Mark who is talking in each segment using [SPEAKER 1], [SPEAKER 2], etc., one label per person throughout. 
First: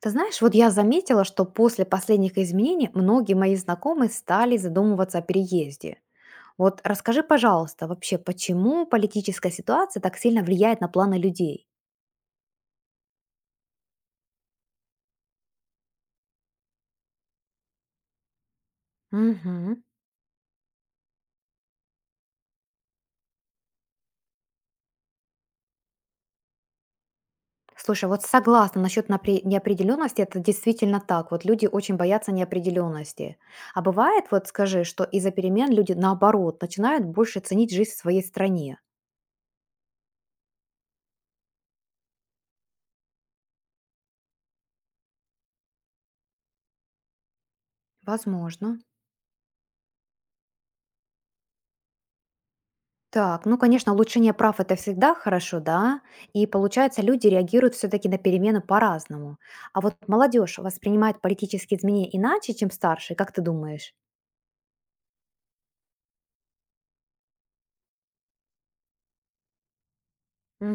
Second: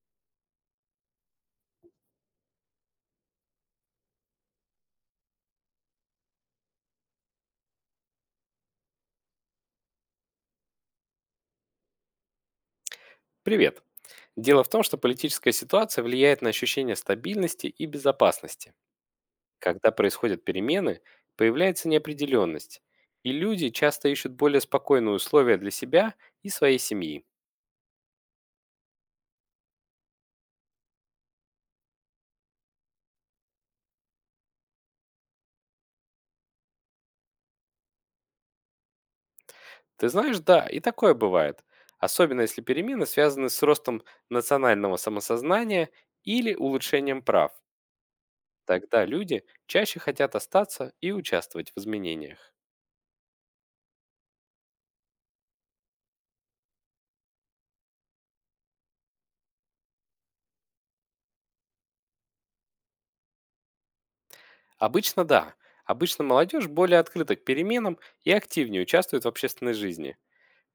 [SPEAKER 1] Ты знаешь, вот я заметила, что после последних изменений многие мои знакомые стали задумываться о переезде. Вот расскажи, пожалуйста, вообще, почему политическая ситуация так сильно влияет на планы людей?
[SPEAKER 2] Привет. Дело в том, что политическая ситуация влияет на ощущение стабильности и безопасности.
[SPEAKER 1] Мгм.
[SPEAKER 2] Когда происходят перемены, появляется неопределенность, и люди часто ищут более спокойные условия для себя и своей семьи.
[SPEAKER 1] Слушай, вот согласна насчет неопределенности, это действительно так. Вот люди очень боятся неопределенности. А бывает, вот скажи, что из-за перемен люди наоборот начинают больше ценить жизнь в своей стране?
[SPEAKER 2] Ты знаешь, да, и такое бывает, особенно если перемены связаны с ростом национального самосознания или улучшением прав.
[SPEAKER 1] Возможно.
[SPEAKER 2] Тогда люди чаще хотят остаться и участвовать в изменениях.
[SPEAKER 1] Так, ну, конечно, улучшение прав это всегда хорошо, да, и получается, люди реагируют все-таки на перемены по-разному. А вот молодежь воспринимает политические изменения иначе, чем старшие, как ты думаешь?
[SPEAKER 2] Обычно да. Обычно молодежь более открыта к переменам и активнее участвует в общественной жизни.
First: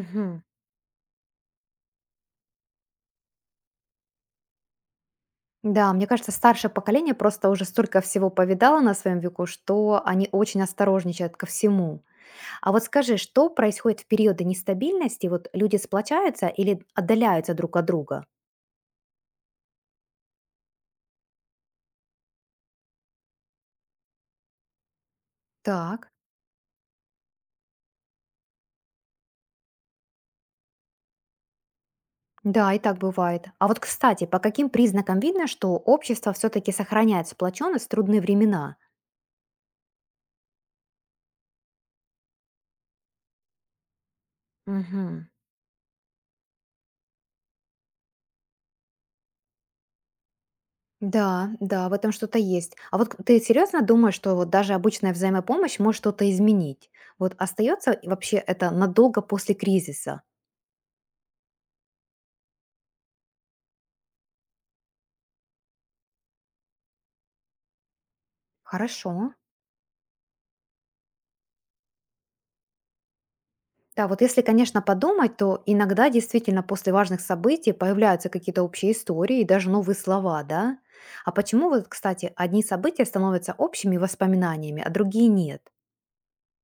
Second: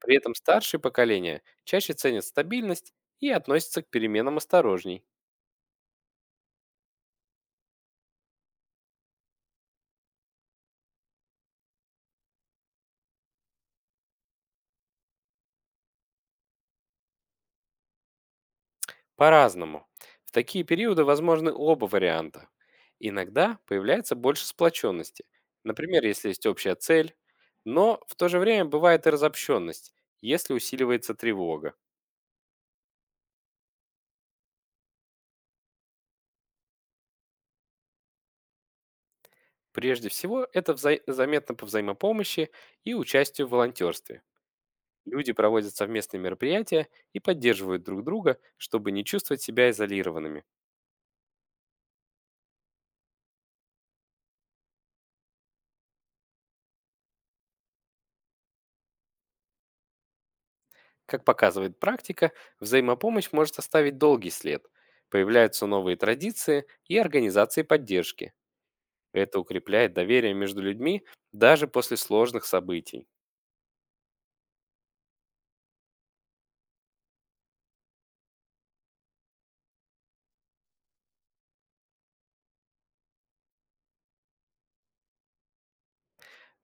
[SPEAKER 2] При этом старшие поколения чаще ценят стабильность и относятся к переменам осторожней.
[SPEAKER 1] Да, мне кажется, старшее поколение просто уже столько всего повидало на своем веку, что они очень осторожничают ко всему. А вот скажи, что происходит в периоды нестабильности? Вот люди сплочаются или отдаляются друг от друга?
[SPEAKER 2] По-разному. В такие периоды возможны оба варианта. Иногда появляется больше сплоченности. Например,
[SPEAKER 1] Так.
[SPEAKER 2] если есть общая цель. Но в то же время бывает и разобщенность, если усиливается тревога.
[SPEAKER 1] Да, и так бывает. А вот, кстати, по каким признакам видно, что общество все-таки сохраняет сплоченность в трудные времена?
[SPEAKER 2] Прежде всего, это заметно по взаимопомощи и участию в волонтерстве.
[SPEAKER 1] Мгм.
[SPEAKER 2] Люди проводят совместные мероприятия и поддерживают друг друга, чтобы не чувствовать себя изолированными.
[SPEAKER 1] Да, да, в этом что-то есть. А вот ты серьезно думаешь, что вот даже обычная взаимопомощь может что-то изменить? Вот остается вообще это надолго после кризиса?
[SPEAKER 2] Как показывает практика, взаимопомощь может оставить долгий след. Появляются новые традиции и организации поддержки.
[SPEAKER 1] Хорошо.
[SPEAKER 2] Это укрепляет доверие между людьми даже после сложных событий.
[SPEAKER 1] Да, вот если, конечно, подумать, то иногда действительно после важных событий появляются какие-то общие истории и даже новые слова, да? А почему вот, кстати, одни события становятся общими воспоминаниями, а другие нет?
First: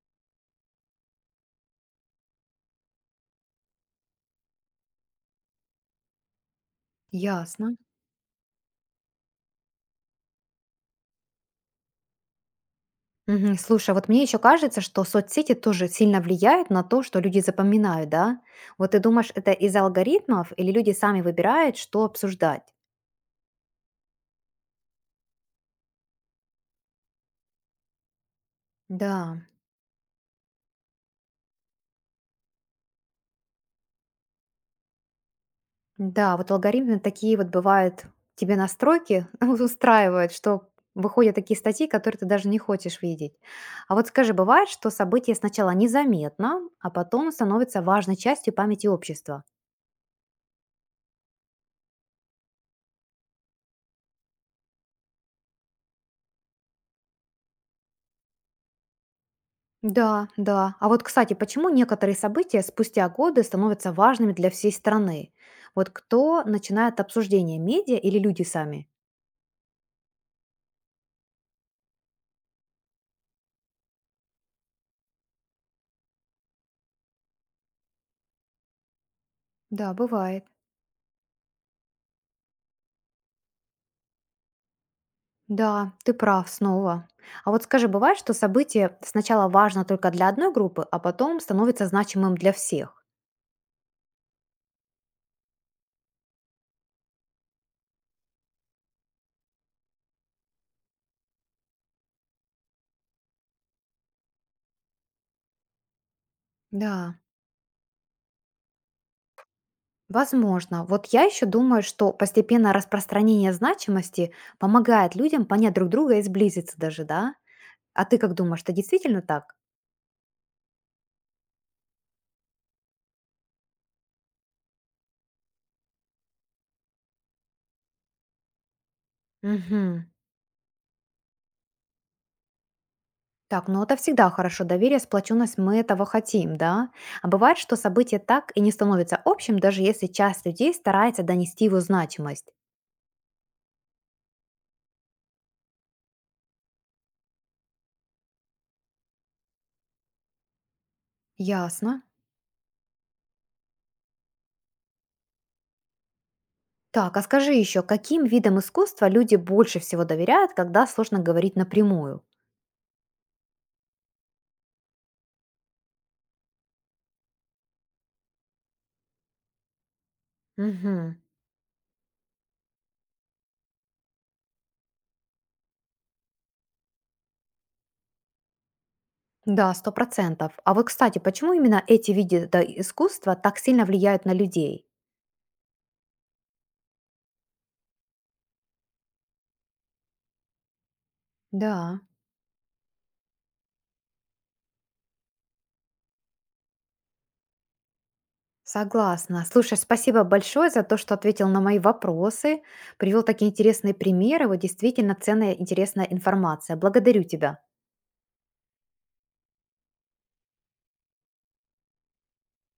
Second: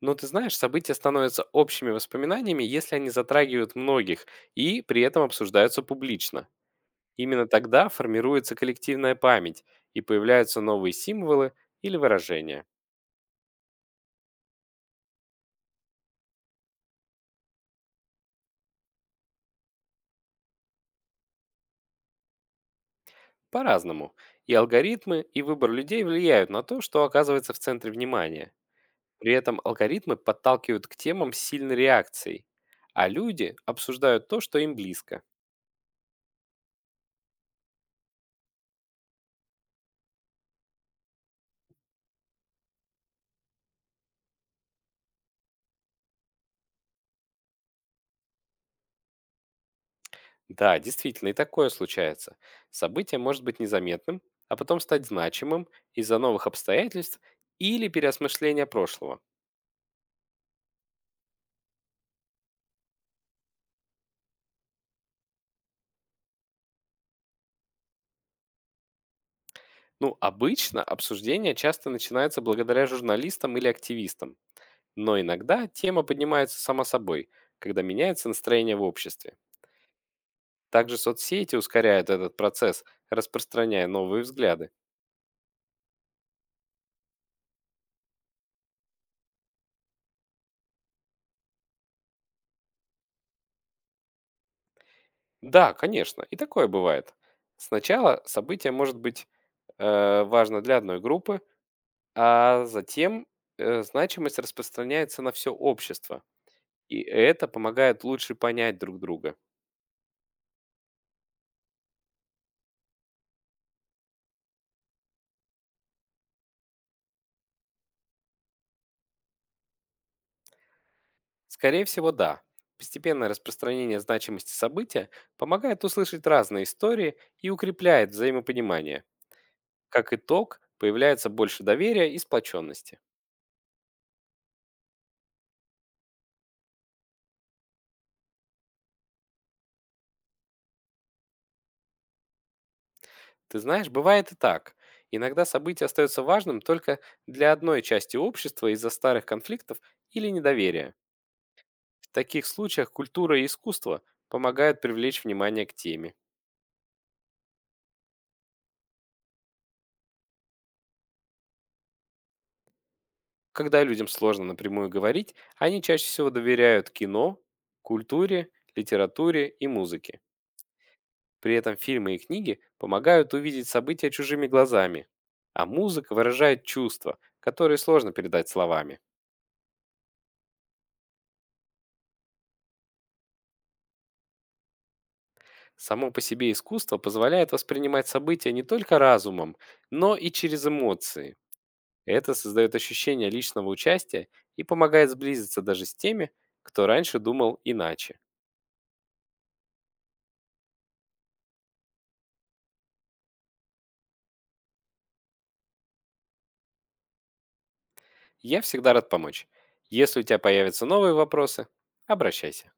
[SPEAKER 2] Но ты знаешь, события становятся общими воспоминаниями, если они затрагивают многих и при этом обсуждаются публично. Именно
[SPEAKER 1] Ясно.
[SPEAKER 2] тогда формируется коллективная память и появляются новые символы или выражения.
[SPEAKER 1] Мгм. Слушай, а вот мне еще кажется, что соцсети тоже сильно влияют на то, что люди запоминают, да? Вот ты думаешь, это из-за алгоритмов или люди сами выбирают, что обсуждать?
[SPEAKER 2] По-разному. И алгоритмы, и выбор людей влияют на то, что оказывается в центре внимания. При
[SPEAKER 1] Да,
[SPEAKER 2] этом алгоритмы подталкивают к темам с сильной реакцией, а люди обсуждают то, что им близко.
[SPEAKER 1] да, вот алгоритмы такие вот бывают, тебе настройки устраивают, что выходят такие статьи, которые ты даже не хочешь видеть. А вот скажи, бывает, что событие сначала незаметно, а потом становится важной частью памяти общества?
[SPEAKER 2] Да, действительно, и такое случается. Событие может быть незаметным, а потом стать значимым из-за новых обстоятельств или переосмысления прошлого.
[SPEAKER 1] Да, да. А вот, кстати, почему некоторые события спустя годы становятся важными для всей страны? Вот кто начинает обсуждение, медиа или люди сами?
[SPEAKER 2] Ну, обычно обсуждение часто начинается благодаря журналистам или активистам, но иногда тема поднимается сама собой, когда меняется настроение в обществе.
[SPEAKER 1] Да, бывает.
[SPEAKER 2] Также соцсети ускоряют этот процесс, распространяя новые взгляды.
[SPEAKER 1] Да, ты прав снова. А вот скажи, бывает, что событие сначала важно только для одной группы, а потом становится значимым для всех?
[SPEAKER 2] Да, конечно, и такое бывает. Сначала событие может быть важно для одной группы, а затем значимость распространяется на все общество. И
[SPEAKER 1] Да,
[SPEAKER 2] это помогает лучше понять друг друга.
[SPEAKER 1] возможно. Вот я еще думаю, что постепенное распространение значимости помогает людям понять друг друга и сблизиться даже, да? А ты как думаешь, это действительно так?
[SPEAKER 2] Скорее всего, да. Постепенное распространение значимости события помогает услышать разные истории и укрепляет взаимопонимание.
[SPEAKER 1] Угу.
[SPEAKER 2] Как итог, появляется больше доверия и сплоченности.
[SPEAKER 1] Так, ну это всегда хорошо. Доверие, сплоченность, мы этого хотим, да? А бывает, что событие так и не становится общим, даже если часть людей старается донести его значимость.
[SPEAKER 2] Ты знаешь, бывает и так. Иногда событие остается важным только для одной части общества из-за старых конфликтов или недоверия.
[SPEAKER 1] Ясно.
[SPEAKER 2] В таких случаях культура и искусство помогают привлечь внимание к теме.
[SPEAKER 1] Так, а скажи еще, каким видам искусства люди больше всего доверяют, когда сложно говорить напрямую?
[SPEAKER 2] Когда людям сложно напрямую говорить, они чаще всего доверяют кино, культуре, литературе и музыке.
[SPEAKER 1] Угу.
[SPEAKER 2] При этом фильмы и книги помогают увидеть события чужими глазами, а музыка выражает чувства, которые сложно передать словами.
[SPEAKER 1] Да, 100%. А вот, кстати, почему именно эти виды да, искусства так сильно влияют на людей?
[SPEAKER 2] Само по себе искусство позволяет воспринимать события не только разумом, но и через эмоции.
[SPEAKER 1] Да.
[SPEAKER 2] Это создает ощущение личного участия и помогает сблизиться даже с теми, кто раньше думал иначе.
[SPEAKER 1] Согласна. Слушай, спасибо большое за то, что ответил на мои вопросы, привел такие интересные примеры. Вот действительно ценная, интересная информация. Благодарю тебя.
[SPEAKER 2] Я всегда рад помочь. Если у тебя появятся новые вопросы, обращайся.